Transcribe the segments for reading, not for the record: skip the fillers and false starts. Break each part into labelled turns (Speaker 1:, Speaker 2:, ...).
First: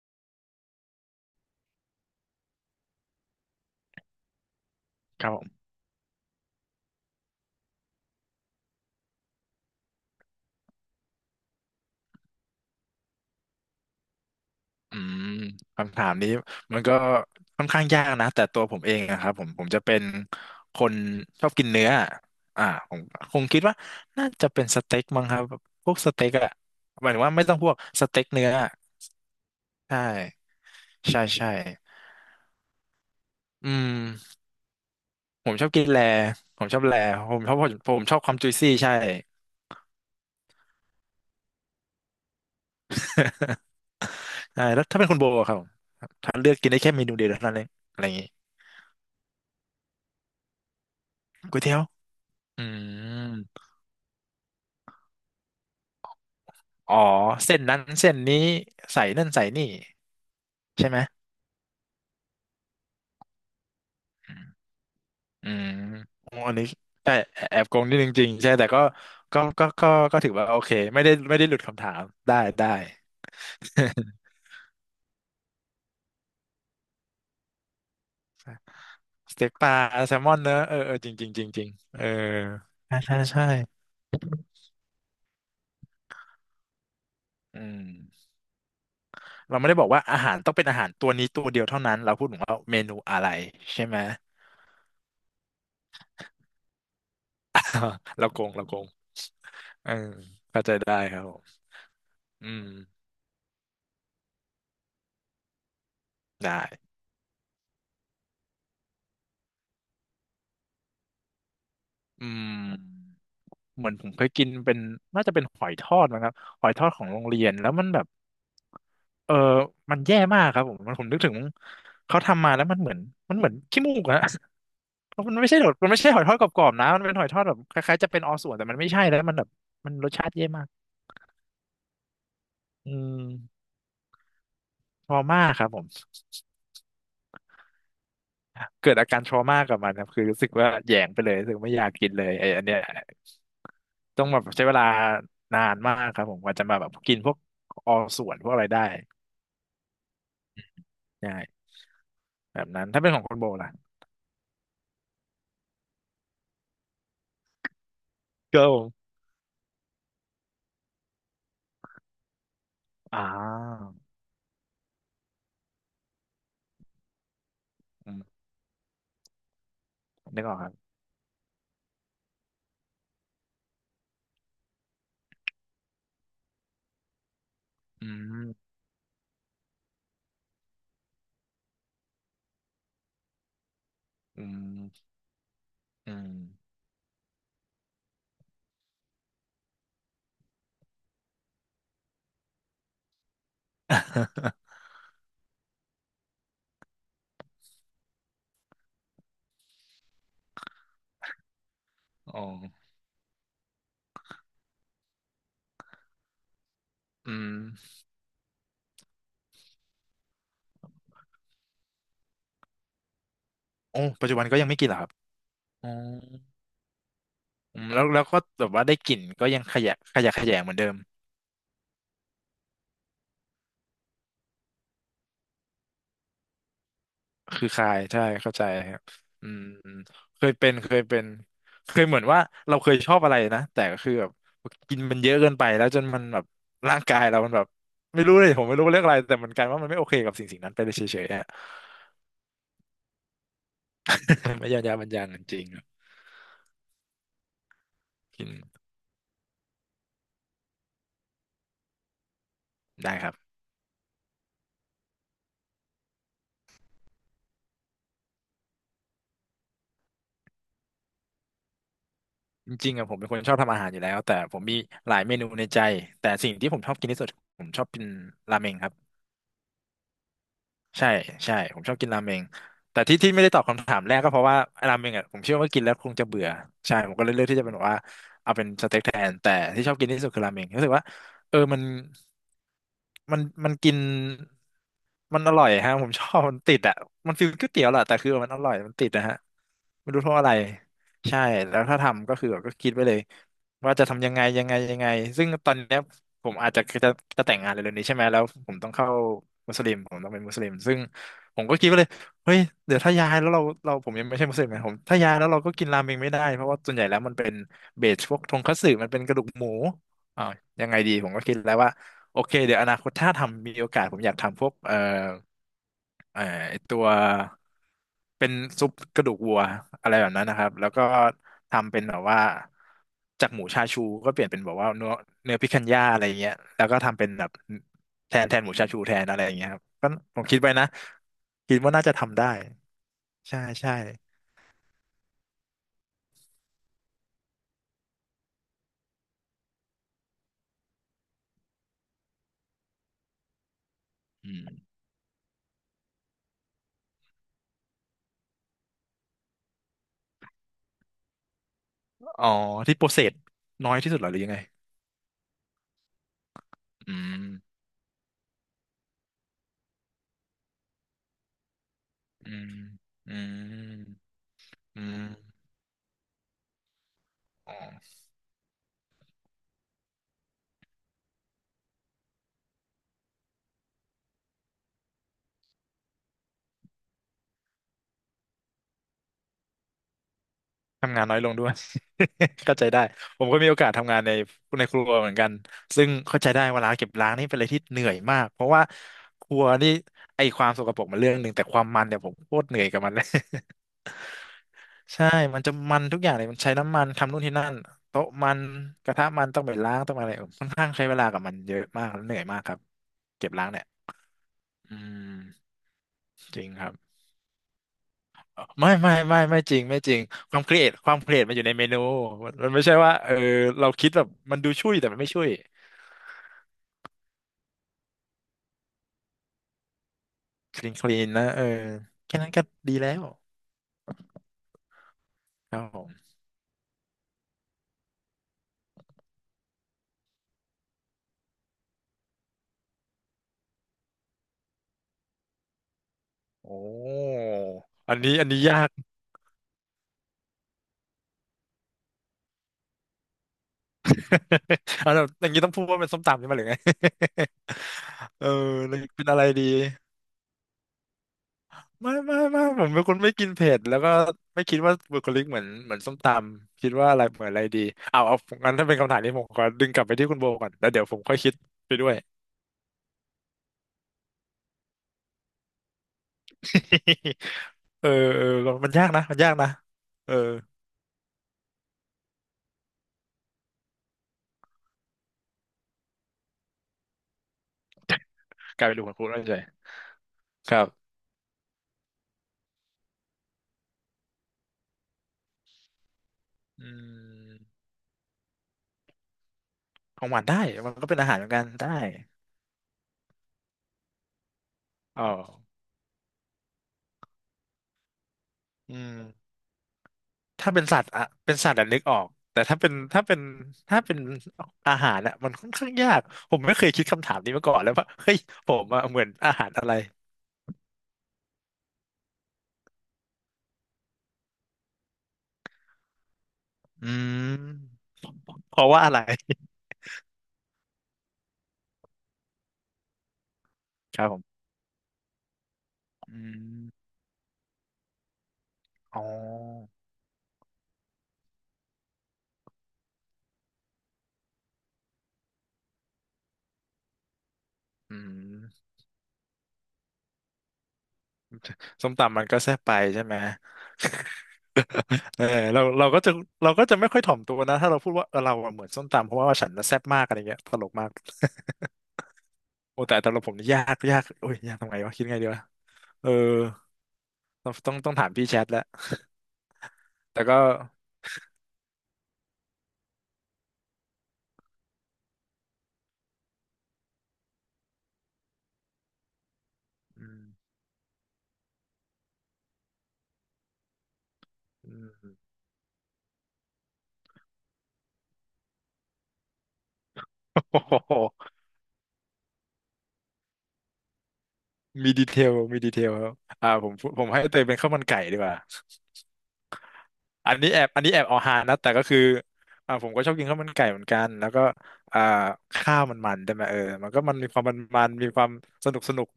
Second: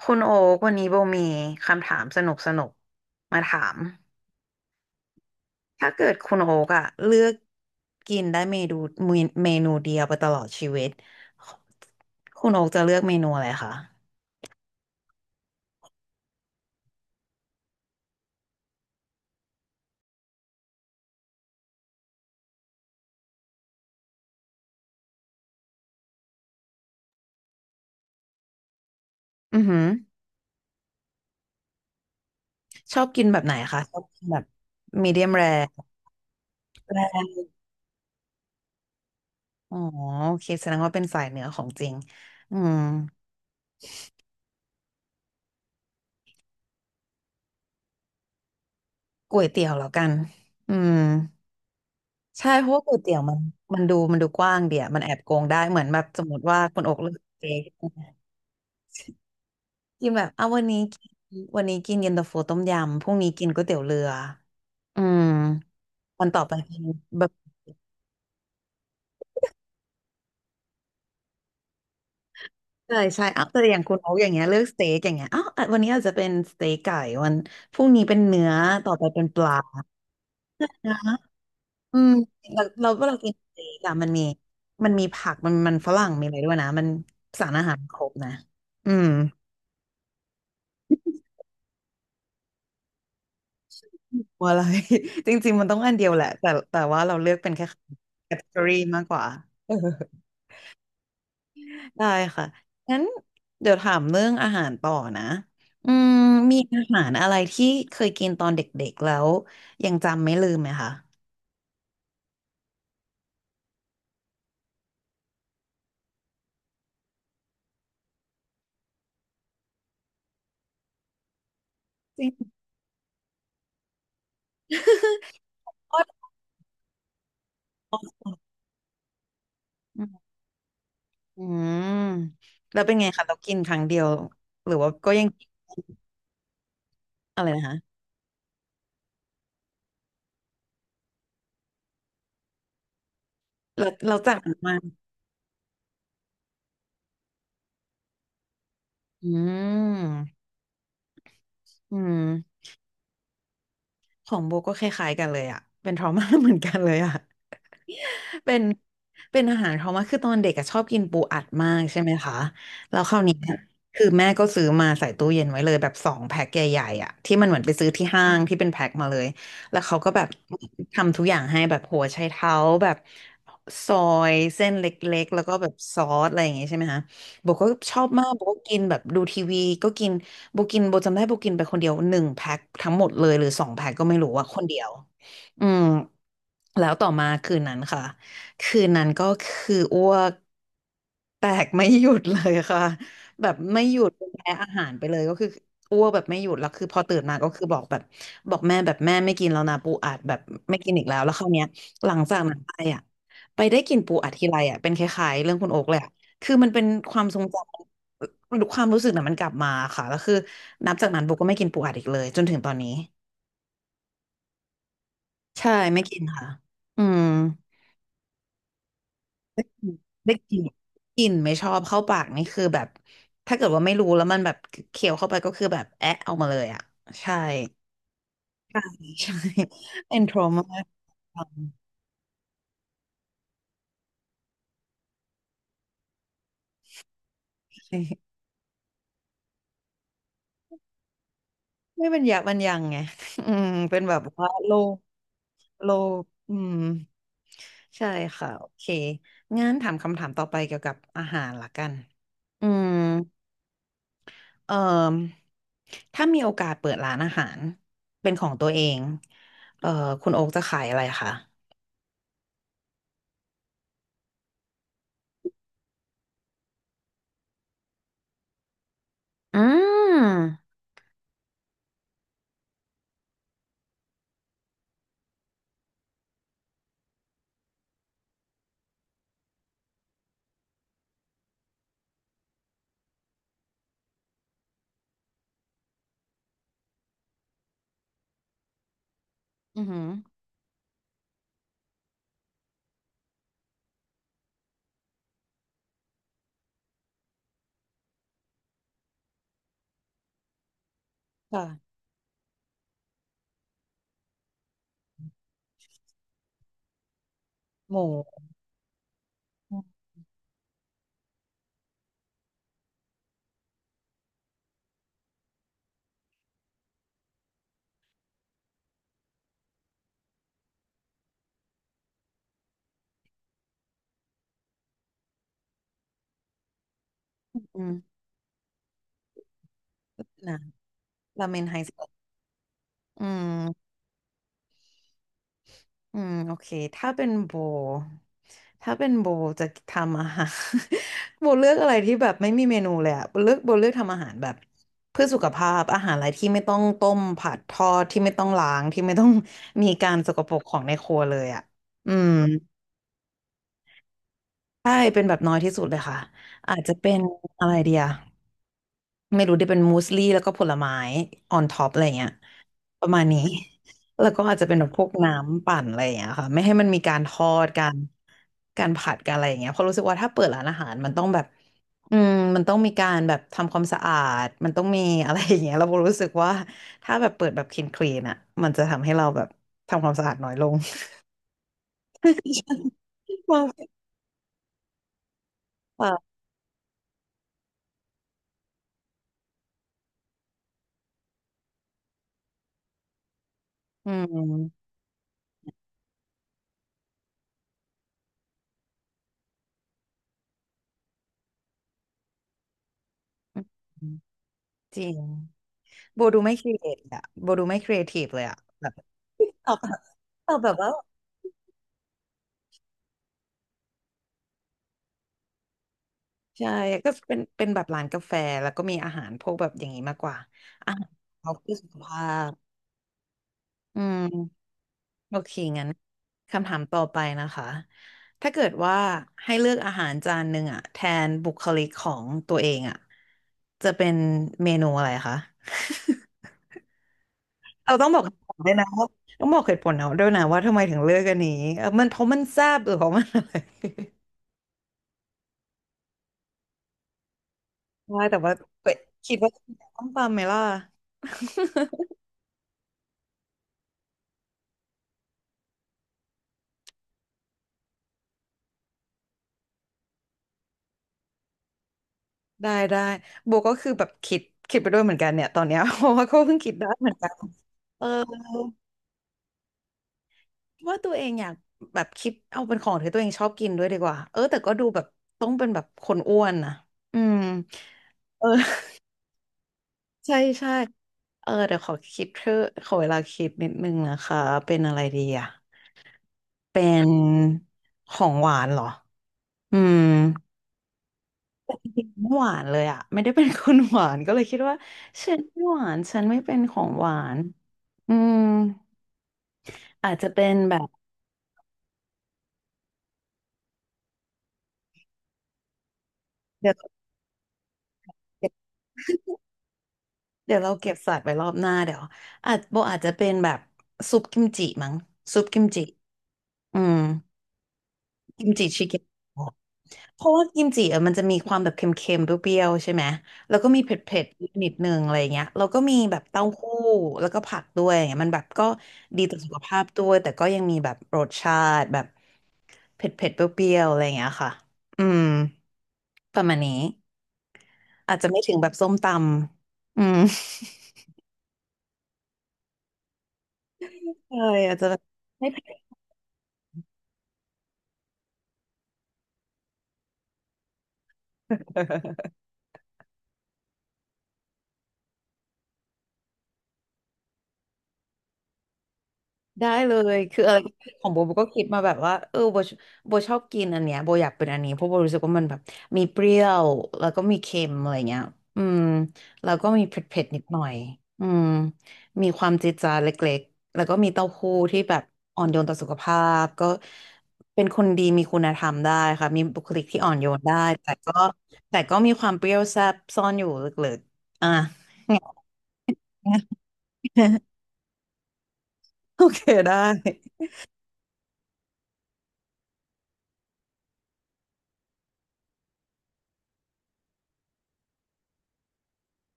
Speaker 1: คุณโอ๊กวันนี้โบมีคำถามสนุกมาถาม
Speaker 2: ครับผม
Speaker 1: ถ้าเกิดคุณโอ๊กอะเลือกกินได้เมนูเดียวไปตลอดชีวิตคุณโอ๊กจะเลือกเมนูอะไรคะ
Speaker 2: อืมคำถามนี้มันก็ค่อนข้างยากนะแต่ตัวผมเองนะครับผมจะเป็นคนชอบกินเนื้ออ่าผมคงคิดว่าน่าจะเป็นสเต็กมั้งครับพวกสเต็กอะหมายถึงว่าไม่ต้องพวกสเต็กเนื้อ
Speaker 1: อือหือ
Speaker 2: ใช่ใช่ใช่
Speaker 1: ชอบกินแบบไหน
Speaker 2: อื
Speaker 1: คะชอบกินแบ
Speaker 2: ม
Speaker 1: บมีเดียมแร
Speaker 2: ผมชอบกินแลผมชอบแลผ
Speaker 1: แร
Speaker 2: มชอบผมชอบความจุยซี่ใช่
Speaker 1: อ๋อโอเคแสดงว่าเป็นสายเหนือของจริงอืม
Speaker 2: ใช่แล้วถ้าเป็นคุณโบอะครับถ้าเลือกกินได้แค่เมนูเดียวเท่านั้นเองอะไรอย่างงี้
Speaker 1: ก๋วยเตี๋ยวแล้วกันอืม
Speaker 2: ก๋วยเตี๋ยว
Speaker 1: ใช่
Speaker 2: อื
Speaker 1: เพราะว่าก๋วยเตี๋ยว
Speaker 2: ม
Speaker 1: มันมันดูกว้างเดียวมันแอบโกงได้เหมือนแบบสมมติว่าคุณโอ๊
Speaker 2: อ๋อ
Speaker 1: กเลือกสเต็
Speaker 2: เส้น
Speaker 1: ก
Speaker 2: นั้นเส้นนี้ใส่นั่นใส่นี่
Speaker 1: กินแบบเอาวันนี้
Speaker 2: ใช่ไหม
Speaker 1: กินวันนี้กินเย็นตาโฟต้มยำพรุ่งนี้กินก๋วยเตี๋ยวเรืออืม
Speaker 2: อืม
Speaker 1: วัน
Speaker 2: โอ้
Speaker 1: ต่อไป
Speaker 2: อันนี้
Speaker 1: กิน
Speaker 2: แต่
Speaker 1: แบบ
Speaker 2: แอบโกงนิดนึงจริงใช่แต่ก็ก็ก็ก็ถือว่าโอเคไม่ได้ไม่ได้หลุดคำถามได้ได้
Speaker 1: ใช่ใช่เอาแต่อย่างคุณโอ๊กอย่างเงี้ยเลือกสเต็กอย่างเงี้ยอ้าวอ่ะวันนี้อาจจะเป็นสเต็กไก่วันพรุ่งนี้เป็นเนื้อต่อไปเป็น
Speaker 2: ส
Speaker 1: ป
Speaker 2: เต็
Speaker 1: ลา
Speaker 2: กปลาแซลมอนเนอะเออเอ
Speaker 1: นะ
Speaker 2: อจริงจริงจริงจริง
Speaker 1: อื
Speaker 2: เออ
Speaker 1: มเรา
Speaker 2: ใช่
Speaker 1: เว
Speaker 2: ใช่
Speaker 1: ลากิน
Speaker 2: ใช่
Speaker 1: สเต็กอะมันมีมีผักมันฝรั่งมีอะไรด้วยนะมันสาร
Speaker 2: อื
Speaker 1: อาหารครบ
Speaker 2: ม
Speaker 1: นะอืม
Speaker 2: เราไม่ได้บอกว่าอาหารต้องเป็นอาหารตัวนี้ตัวเดียวเท่านั้นเราพูดถึงว่าเมนูอะไรใช่ไหม
Speaker 1: ว่าอะไร จริงๆมันต้องอันเดียวแหละแต่ว่าเราเลือกเป็นแค่
Speaker 2: เราโกงเรา
Speaker 1: category
Speaker 2: โกง
Speaker 1: มากกว่าเออ
Speaker 2: เออเข้าใจได้ครับผม
Speaker 1: ได้ค่ะ
Speaker 2: อืม
Speaker 1: งั้นเดี๋ยวถามเรื่องอาหารต่อนะอืมมี
Speaker 2: ได้
Speaker 1: อาหารอะไรที่เคยกินตอนเด็กๆแล้วยังจำไม่ลืมไหมคะ
Speaker 2: อืม เหมือนผมเคยกินเป็นน่าจะเป็นหอยทอดนะครับหอยทอดของโรงเรียนแล้วมันแบบเออมันแย่มากครับผมมันผมนึกถึงเขา
Speaker 1: จริ
Speaker 2: ทำมา
Speaker 1: ง
Speaker 2: แล้วมันเหมือนมันเหมือนขี้มูกอะ เพราะมั นไม่ใช่หอยมัน
Speaker 1: ก็
Speaker 2: ไม่ใช่หอยทอดกรอบๆนะมันเป็นหอยทอดแบบคล้ายๆจะเป็นออส่วนแต่มันไม่ใช่แล้วมันแบบมันรสชาติแย่มาก
Speaker 1: อืมแล้ว
Speaker 2: อื
Speaker 1: เป็นไง
Speaker 2: ม
Speaker 1: คะ เรากินครั้งเดียวหรือว่า
Speaker 2: ท
Speaker 1: ก็
Speaker 2: ร
Speaker 1: ยัง
Speaker 2: มา
Speaker 1: กิน
Speaker 2: ครับผม
Speaker 1: อะไรนะคะ
Speaker 2: เกิดอาการทรมากับมันครับคือรู้สึกว่าแหยงไปเลยรู้สึกไม่อยากกินเลยไอ้อันเนี้ย
Speaker 1: เรา
Speaker 2: ต้อง
Speaker 1: จา
Speaker 2: แบบ
Speaker 1: กัน
Speaker 2: ใช้เว
Speaker 1: มา
Speaker 2: ลานานมากครับผมกว่าจะมาแบบกินพวกออส่วนพวกอะไรได้
Speaker 1: อืม
Speaker 2: ใช่
Speaker 1: อืม
Speaker 2: แบบนั้นถ้าเป็นของคนโบล่ะ
Speaker 1: ของโบก็คล้ายๆกันเลยอะเป็นทรอมา เหมือนกันเลยอะ เป็น
Speaker 2: ก็ผม
Speaker 1: เป็นอาหารเขามากคือตอนเด็กอะชอบกินปูอัดมากใช่ไหมคะแล้วคราว
Speaker 2: อ่า
Speaker 1: นี้เนี่ยคือแม่ก็ซื้อมาใส่ตู้เย็นไว้เลยแบบสองแพ็คใหญ่ๆอ่ะที่มันเหมือนไปซื้อที่
Speaker 2: อื
Speaker 1: ห้าง
Speaker 2: ม
Speaker 1: ที่เป็นแพ็คมาเลยแล้วเขาก็แบบ
Speaker 2: นึกออกครับ
Speaker 1: ทำทุกอย่างให้แบบหัวไชเท้าแบบซอยเส้นเล็กๆแล้วก็แบบซอสอะไรอย่างงี้ใช่ไหมคะโบก็ชอ
Speaker 2: อื
Speaker 1: บมาก
Speaker 2: ม
Speaker 1: โบก็กินแบบดูทีวีก็กินโบกินโบจำได้โบกินไปคนเดียวหนึ่งแพ็คทั้งหมดเลยหรือสองแพ็คก็ไม่รู้
Speaker 2: อื
Speaker 1: ว่าคนเดียว
Speaker 2: ม
Speaker 1: อืม
Speaker 2: อืม
Speaker 1: แล้วต่อมาคืนนั้นค่ะ คืนนั้นก็คืออ้วกแตกไม่หยุดเลยค่ะ แบบไม่หยุดแพ้อาหา รไปเลยก็คืออ้วกแบบไม่หยุดแล้วคือพอตื่นมาก็คือบอกแบบบอกแม่แบบแม่ไม่กินแล้วนะปูอัดแบบไม่กินอีกแล้วแล้วคราวเนี้ยหลังจา
Speaker 2: อ๋อ
Speaker 1: กนั้นไปอ่ะไปได้กินปูอัดทีไรอ่ะเป็นคล้ายๆเรื่องคุณโอ๊กเลยอ่ะคือมันเป็นความ
Speaker 2: อื
Speaker 1: ทรง
Speaker 2: ม
Speaker 1: จำความรู้สึกน่ะมันกลับมาค่ะแล้วคือนับจากนั้นโบก็ไม่กินปูอัดอีกเลยจนถึงตอนนี้
Speaker 2: โอ้ปัจจุบันก็ยังไม่กินเหรอครับ
Speaker 1: ใช่
Speaker 2: อ๋อ
Speaker 1: ไม่กินค่ะอืม
Speaker 2: อืมแล้วแล้วก็แบบว่าได้กลิ่นก็ยังขยะขยะ
Speaker 1: ได้
Speaker 2: แข
Speaker 1: ก
Speaker 2: ย
Speaker 1: ลิ่
Speaker 2: ง
Speaker 1: น
Speaker 2: เหมือนเดิม
Speaker 1: กลิ่นไม่ชอบเข้าปากนี่คือแบบถ้าเกิดว่าไม่รู้แล้วมันแบบเคี้ยวเข้าไปก็คือแบบแอะเอามาเลยอ่ะใช่
Speaker 2: คือคายใช่เข้าใจครับ
Speaker 1: ใช่
Speaker 2: อืม
Speaker 1: เป็นโทร
Speaker 2: เคย
Speaker 1: มา
Speaker 2: เป็นเคยเป็นเคยเหมือนว่าเราเคยชอบอะไรนะแต่ก็คือแบบกินมันเยอะเกินไปแล้วจนมันแบบร่างกายเรามันแบบ
Speaker 1: ใช่
Speaker 2: ไม่รู้เลยผมไม่รู้ว่าเรื่องอะไรแต่มันกลายว่ามันไม่โอเคกับสิ่งสิ่งนั้นไปเลยเฉยๆอ่ะ
Speaker 1: ไม่เป็นยบมันยังไง อืมเป็นแบบว่า
Speaker 2: ไม่
Speaker 1: โล
Speaker 2: ยอมยั
Speaker 1: ก
Speaker 2: บมังยังจริงครับ
Speaker 1: โลกอืมใช่
Speaker 2: กิ
Speaker 1: ค่ะ
Speaker 2: น
Speaker 1: โอเคงั้นถามคำถามต่อไปเกี่ยวกับอาหารละกันอืม
Speaker 2: ได้ครับ
Speaker 1: เอ่อถ้ามีโอกาสเปิดร้านอาหารเป็นของตัวเองเอ่อคุณโอ๊กจะขายอะไรคะ
Speaker 2: จริงๆอะผมเป็นคนชอบทำอาหารอยู่แล้วแต่ผมมีหลายเมนูในใจแต่สิ่งที่ผมชอบกินที่สุดผมชอบกินราเมงครับ
Speaker 1: อืม
Speaker 2: ใช่ใช่ผมชอบกินราเมงแต่ที่ที่ไม่ได้ตอบคำถามแรกก็เพราะว่าราเมงอ่ะผมเชื่อว่ากินแล้วคงจะเบื่อใช่ผมก็เลยเลือกที่จะเป็นแบบว่าเอาเป็นสเต็กแทนแต่ที่ชอบกินที่สุดคือราเมงรู้สึกว่าเออมันกินมันอร่อยฮะผมชอบมันติดอ่ะมันฟีลก๋วยเตี๋ยวแหละแต่คือมันอร่อยมันติดนะฮะ
Speaker 1: อือหือ
Speaker 2: ไม่รู้เพราะอะไรใช่แล้วถ้าทำก็คือแบบก็คิดไว้เลยว่าจะทำยังไงยังไงยังไงซึ่งตอนเนี้ยผมอาจจะแต่งงานเร็วๆนี้ใช่ไหมแล้วผมต้องเข้า มุสลิมผมต้องเป็นมุสลิมซึ่งผมก็คิด
Speaker 1: ค่ะ
Speaker 2: ว่าเลยเฮ้ยเดี๋ยวถ้าย้ายแล้วเราผมยังไม่ใช่มุสลิมนะผมถ้าย้ายแล้วเราก็กินราเมงไม่ได้เพราะว่าส่วนใหญ่แล้วมันเป็น
Speaker 1: หมู
Speaker 2: เบสพวกทงคัตสึมันเป็นกระดูกหมูอ่าวยังไงดีผมก็คิดแล้วว่า โอเคเดี๋ยวอนาคตถ้าทำมีโอกาสผมอยากทำพวกเอ่อไอ้ตัวเป็นซุปกระดูกวัวอะไรแบบนั้นนะครับแล้วก็ทำเป็นแบบว่าจากหมูชาชูก็เปลี่ยนเป็นแบบว่าเนื้อเนื้อพิคันย่าอะไรเงี้ยแล้วก็ทำเป็นแบบ
Speaker 1: อืม
Speaker 2: แทนแทนหมูชาชูแทนอะไรอย่างเงี้ยครับก็ผม
Speaker 1: นะ
Speaker 2: คิดไว้นะ
Speaker 1: ราเมนไฮ
Speaker 2: คิด
Speaker 1: ส
Speaker 2: ว่า
Speaker 1: เป
Speaker 2: น่าจะทำได้
Speaker 1: อื
Speaker 2: ใช่
Speaker 1: ม
Speaker 2: ใช่
Speaker 1: อืมโอเคถ้าเป็นโบถ้าเป็นโบจะทำอาหาร โบเลือกอะไรที่แบบไม่มีเมนูเลยอะโบเลือกทำอาหารแบ
Speaker 2: อื
Speaker 1: บ
Speaker 2: ม
Speaker 1: เพื่อสุขภาพอาหารอะไรที่ไม่ต้องต้มผัดทอดที่ไม่ต้องล้างที่ไม่ต้องมีการสกปรกของในครัวเลยอะอืม
Speaker 2: อ๋อที่โปรเซสน้อยที่สุดเหรอหรือยังไง
Speaker 1: ใช่เป็นแบบน้อยที่สุดเลยค่ะอาจจะเป็
Speaker 2: อื
Speaker 1: น
Speaker 2: ม
Speaker 1: อะไรเดีย ไม่รู้ได้เป็นมูสลี่แล้วก็ผลไม้ออนท็อปอะไรเงี้ย
Speaker 2: อืม
Speaker 1: ประมาณ
Speaker 2: อื
Speaker 1: นี้
Speaker 2: ม
Speaker 1: แล้วก็อาจจะเป็นแบบพ
Speaker 2: อื
Speaker 1: วก
Speaker 2: ม
Speaker 1: น้ำปั่นอะไรอย่างเงี้ยค่ะไม่ให้มันมีการทอด
Speaker 2: อ๋
Speaker 1: การ
Speaker 2: อ
Speaker 1: การผัดการอะไรอย่างเงี้ยเพราะรู้สึกว่าถ้าเปิดร้านอาหารมันต้องแบบอืมมันต้องมีการแบบทำความสะอาดมันต้องมีอะไรอย่างเงี้ยเรารู้สึกว่าถ้าแบบเปิดแบบคลีนอ่ะมันจะทำให้เราแบบทำความสะอาดน้อยลง
Speaker 2: ทำงานน้อยลงด้วย เข้าใจได้ผม ก็
Speaker 1: ว่า
Speaker 2: มีโอกาสทำงานในในครัวเหมือนกันซึ่ง
Speaker 1: ค่ะ
Speaker 2: เข้าใจได้เวลาเก็บล้างนี่เป็นอะไรที่เหนื่อยมากเพราะว่าครัวนี่ไอความสกปรกมันเรื่องหนึ่งแต่ความมันเนี่ยผมโคตรเหนื่อยกับมันเลย
Speaker 1: อืม
Speaker 2: ใช่มันจะมันทุกอย่างเลยมันใช้น้ำมันทำนู่นที่นั่นโต๊ะมันกระทะมันต้องไปล้างต้องอะไรเออค่อนข้างใช้เวลากับมันเยอะมากแล้วเหนื่อยมากครับเก็บล้างเนี่ยอื
Speaker 1: จริง
Speaker 2: ม
Speaker 1: โบดูไม่
Speaker 2: จ
Speaker 1: ค
Speaker 2: ริง
Speaker 1: รี
Speaker 2: ค
Speaker 1: เอ
Speaker 2: รับ
Speaker 1: ทอะโบดูไม่ครีเอทีฟเลยอะแบ
Speaker 2: ไม่
Speaker 1: บ
Speaker 2: ไม่ไม่ไม่
Speaker 1: ตอ
Speaker 2: จ
Speaker 1: บ
Speaker 2: ริงไม่จริง
Speaker 1: ต
Speaker 2: ค
Speaker 1: อบ
Speaker 2: วาม
Speaker 1: แบ
Speaker 2: เค
Speaker 1: บ
Speaker 2: รีย
Speaker 1: ว่า
Speaker 2: ดความเครียดมันอยู่ในเมนูมันไม่ใช่ว่าเออเราคิดแบบมันดูช่วยแต่มันไม่ช่วย
Speaker 1: ใช่ก็เป็นแบบร้านกาแฟแล้วก็มีอาหารพวกแบบอย่างนี้มากกว่า
Speaker 2: คลี
Speaker 1: อา
Speaker 2: นค
Speaker 1: หาร
Speaker 2: ลีนนะ
Speaker 1: เขา
Speaker 2: เออ
Speaker 1: เพื่อสุขภา
Speaker 2: แค่นั้
Speaker 1: พ
Speaker 2: นก็ดีแล้ว
Speaker 1: อืมโอเค
Speaker 2: ครั
Speaker 1: งั้
Speaker 2: บ
Speaker 1: น
Speaker 2: ผม
Speaker 1: คำถามต่อไปนะคะถ้าเกิดว่าให้เลือกอาหารจานหนึ่งอะแทนบุคลิกของตัวเองอะจะเป็นเมนูอะไรคะ
Speaker 2: โอ้
Speaker 1: เราต้อง
Speaker 2: อั
Speaker 1: บ
Speaker 2: น
Speaker 1: อกเห
Speaker 2: นี้
Speaker 1: ตุ
Speaker 2: อัน
Speaker 1: ผล
Speaker 2: นี้
Speaker 1: ด้วย
Speaker 2: ยา
Speaker 1: นะ
Speaker 2: ก
Speaker 1: ว่าต้องบอกเหตุผลเอาด้วยนะว่าทำไมถึงเลือกอันนี้เออมันเพราะมันแซ่บหรือเพราะมันอะไร
Speaker 2: อันนั้นอย่างนี้ต้องพูดว่าเป็นส้มตำใช่ไหมหรือไง
Speaker 1: ใช่ แต่
Speaker 2: เออ
Speaker 1: ว่าเอ้
Speaker 2: เล
Speaker 1: ย
Speaker 2: ยเป็น
Speaker 1: คิด
Speaker 2: อะไร
Speaker 1: ว่า
Speaker 2: ดี
Speaker 1: ต้องตามไหมล่ะ
Speaker 2: ไม่ผมเป็นคนไม่กินเผ็ดแล้วก็ไม่คิดว่าบุคลิกเหมือนส้มตำคิดว่าอะไรเหมือนอะไรดีเอางั้นถ้าเป็นคำถามนี้ผมขอดึงกลับไปที่คุณโบก่อนแล้วเดี๋ยวผมค่อยคิดไปด้วย
Speaker 1: ได้ได้โบก็คือแบบคิดไปด้วยเหมือนกันเนี่ยตอนเนี้ย เพราะว่าก็เพิ่งคิดได้เหมือนกัน เอ
Speaker 2: เอ
Speaker 1: อ
Speaker 2: อเออมันยากนะเออ
Speaker 1: ว่าตัวเองอยากแบบคิดเอาเป็นของที่ตัวเองชอบกินด้วยดีกว่าเออแต่ก็ดูแบบต้องเป็นแบบคนอ้วนนะอืมเออ
Speaker 2: กลายเป็นดูของคุณแล้วเฉย
Speaker 1: ใช่ใช่
Speaker 2: ครับ
Speaker 1: เออเดี๋ยวขอคิดเธอะขอเวลาคิดนิดนึงนะคะเป็นอะไรดีอ่ะ
Speaker 2: อื
Speaker 1: เป็น
Speaker 2: ม
Speaker 1: ของหวานเหรออืม
Speaker 2: ของหวานได้มันก็เป็นอาหารเหมือนกันได้
Speaker 1: ไม่หวานเลยอ่ะไม่ได้เป็นคนหวานก็เลยคิดว่า
Speaker 2: อ๋อ
Speaker 1: ฉันไม่หวานฉันไม่เป็นของหวานอืม
Speaker 2: อืม
Speaker 1: อาจจะเป็น
Speaker 2: ถ้า
Speaker 1: แบ
Speaker 2: เป็น
Speaker 1: บ
Speaker 2: สัตว์อะเป็นสัตว์อะนึกออกแต่ถ้าเป็นอาหารอะมันค่อนข้างยากผม
Speaker 1: เดี๋ย
Speaker 2: ไม่เคย
Speaker 1: ว
Speaker 2: คิดคำถามนี้มาก่อนเลยว่าเฮ้ย
Speaker 1: เดี๋
Speaker 2: ผมอะเหมือน อาหารอะไร
Speaker 1: เดี๋ยวเราเก็บสัตว์ไว้รอบหน้าเดี๋ยวอาจโบอาจจะเป็นแบบซุปกิมจิมั้งซุปกิมจิอืม
Speaker 2: อืม
Speaker 1: กิมจิ
Speaker 2: เพ
Speaker 1: ชิ
Speaker 2: ราะ
Speaker 1: เก
Speaker 2: ว่า
Speaker 1: น
Speaker 2: อะไร
Speaker 1: เพราะว่ากิมจิอะมันจะมีความแบบเค็มๆเปรี้ยวๆใช่ไหมแล้วก็มีเผ ็
Speaker 2: ครั
Speaker 1: ด
Speaker 2: บผ
Speaker 1: ๆ
Speaker 2: ม
Speaker 1: นิดนึงอะไรเงี้ยแล้วก็มีแบบ
Speaker 2: อื
Speaker 1: เต้าหู้
Speaker 2: ม
Speaker 1: แล้วก็ผักด้วยอย่างเงี้ยมันแบบก็
Speaker 2: อ๋
Speaker 1: ดี
Speaker 2: อ
Speaker 1: ต่อสุขภาพด้วยแต่ก็ยังมีแบบรสชาติแบบเผ็ดๆเปรี้ยวๆอะไรเงี้ยค่ะอืมประมาณนี้อา
Speaker 2: อื
Speaker 1: จจะไม่ถึงแบบ
Speaker 2: ม
Speaker 1: ส้มตำอืม
Speaker 2: ส้มตำมันก็แซ่บไปใช่ไหม
Speaker 1: ใช่อาจจะแบบ
Speaker 2: เอ
Speaker 1: ไม่
Speaker 2: อ
Speaker 1: เผ็
Speaker 2: เรา
Speaker 1: ด
Speaker 2: เราก็จะเราก็จะไม่ค่อยถ่อมตัวนะถ้าเราพูดว่าเออเราอะเหมือนส้มตำเพราะว่าฉันน่ะแซ่บมากอะไรเงี้ยตลกมากโอ้แต่เราผมนี่ยากโอ้ยยากตรงไหนวะคิดไงดีวะเออต้องถามพี่แชทแล้ว
Speaker 1: ได้เลย
Speaker 2: แต่
Speaker 1: คืออะ
Speaker 2: ก็
Speaker 1: ไรของโบโบก็คิดมาแบบว่าเออโบโบชอบกินอันเนี้ยโบอยากเป็นอันนี้เพราะโบรู้สึกว่ามันแบบมีเปรี้ยวแล้วก็มีเค็มอะไรเงี้ยอืมแล้วก็มีเผ็ด
Speaker 2: อื
Speaker 1: ๆนิ
Speaker 2: ม
Speaker 1: ดหน่อยอืมมีความจี๊ดจ๊าดเล็กๆแล้วก็มีเต้าหู้ที่
Speaker 2: อื
Speaker 1: แบบ
Speaker 2: ม
Speaker 1: อ่อนโยนต่อสุขภาพก็เป็นคนดีมีคุณธรรมได้ค่ะมีบุคลิกที่อ่อนโยนได้
Speaker 2: โอ้
Speaker 1: แต่ก็
Speaker 2: โห
Speaker 1: มีความเปรี้ยวแซ่บซ่อนอยู่ลึกๆอ่ะ
Speaker 2: มีดีเทลครับอ่า ผมให้เตยเป็นข้าวมันไก่ดีกว่า
Speaker 1: โอเคได้
Speaker 2: อันนี้แอบเอาฮานะแต่ก็คืออ่าผมก็ชอบกินข้าวมันไก่เหมือนกันแล้วก็อ่าข้าวมันมันได้ไหมเออมันก็มันมีความมันมันมีความสนุก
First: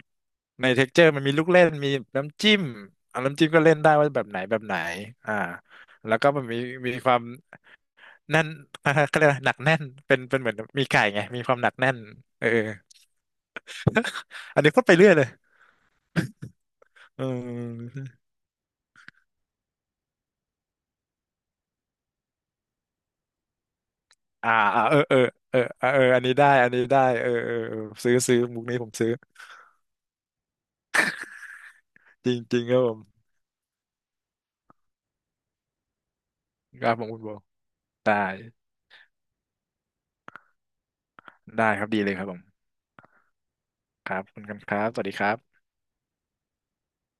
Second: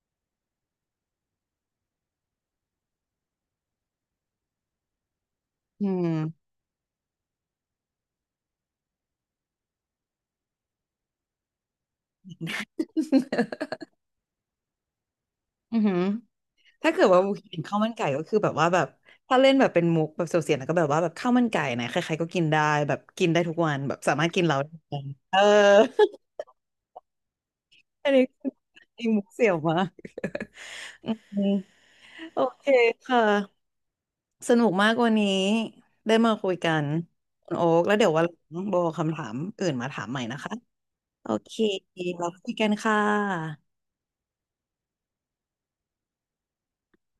Speaker 2: ในเท็กเจอร์มันมีลูกเล่นมีน้ำจิ้มอ่าน้ำจิ้มก็เล่นได้ว่าแบบไหนอ่า
Speaker 1: อื
Speaker 2: แล้วก็มัน
Speaker 1: ม
Speaker 2: มีมีความแน่น ก็เรียกว่าหนักแน่นเป็นเหมือนมีไก่ไงมีความหนักแน่นเอออันนี้พูดไปเรื่อยเลย
Speaker 1: อือหือถ้าเกิดว่า
Speaker 2: เอ
Speaker 1: เห็นข้าวมัน
Speaker 2: อ
Speaker 1: ไก่ก็คือแบบว่าแบบถ้าเล่นแบบเป็นมุกแบบเสียวๆแล้วก็แบบว่าแบบข้าวมันไก่นะใครๆก็กินได้แบบกินได้ทุกวันแบบสามารถกิน
Speaker 2: อ่า
Speaker 1: เราได้
Speaker 2: อ่า
Speaker 1: ทุก
Speaker 2: เออ
Speaker 1: วัน
Speaker 2: เออ
Speaker 1: เออ
Speaker 2: เออเออเอออันนี้ได้เออ
Speaker 1: อัน
Speaker 2: ซื้อ
Speaker 1: นี้
Speaker 2: ซื้อ
Speaker 1: คือ
Speaker 2: มุกนี้ผม
Speaker 1: มี
Speaker 2: ซื้อ
Speaker 1: มุกเสียวมากอืม
Speaker 2: จริ
Speaker 1: โอ
Speaker 2: งจริ
Speaker 1: เค
Speaker 2: งครับผม
Speaker 1: ค่ะสนุกมากวันนี้ได้มาคุยกั
Speaker 2: ค
Speaker 1: น
Speaker 2: รับผมคุณโบ
Speaker 1: คุณโอ๊กแล้วเดี๋ยว
Speaker 2: ได้
Speaker 1: วันหลังโบเอาคำถามอื่นมาถามใหม่นะคะ โอเค
Speaker 2: ได้ครับ ดีเลยค
Speaker 1: เรา
Speaker 2: รับผ
Speaker 1: คุยกั
Speaker 2: ม
Speaker 1: นค่ะ
Speaker 2: ครับขอบคุณกันครับสวัสดีครับ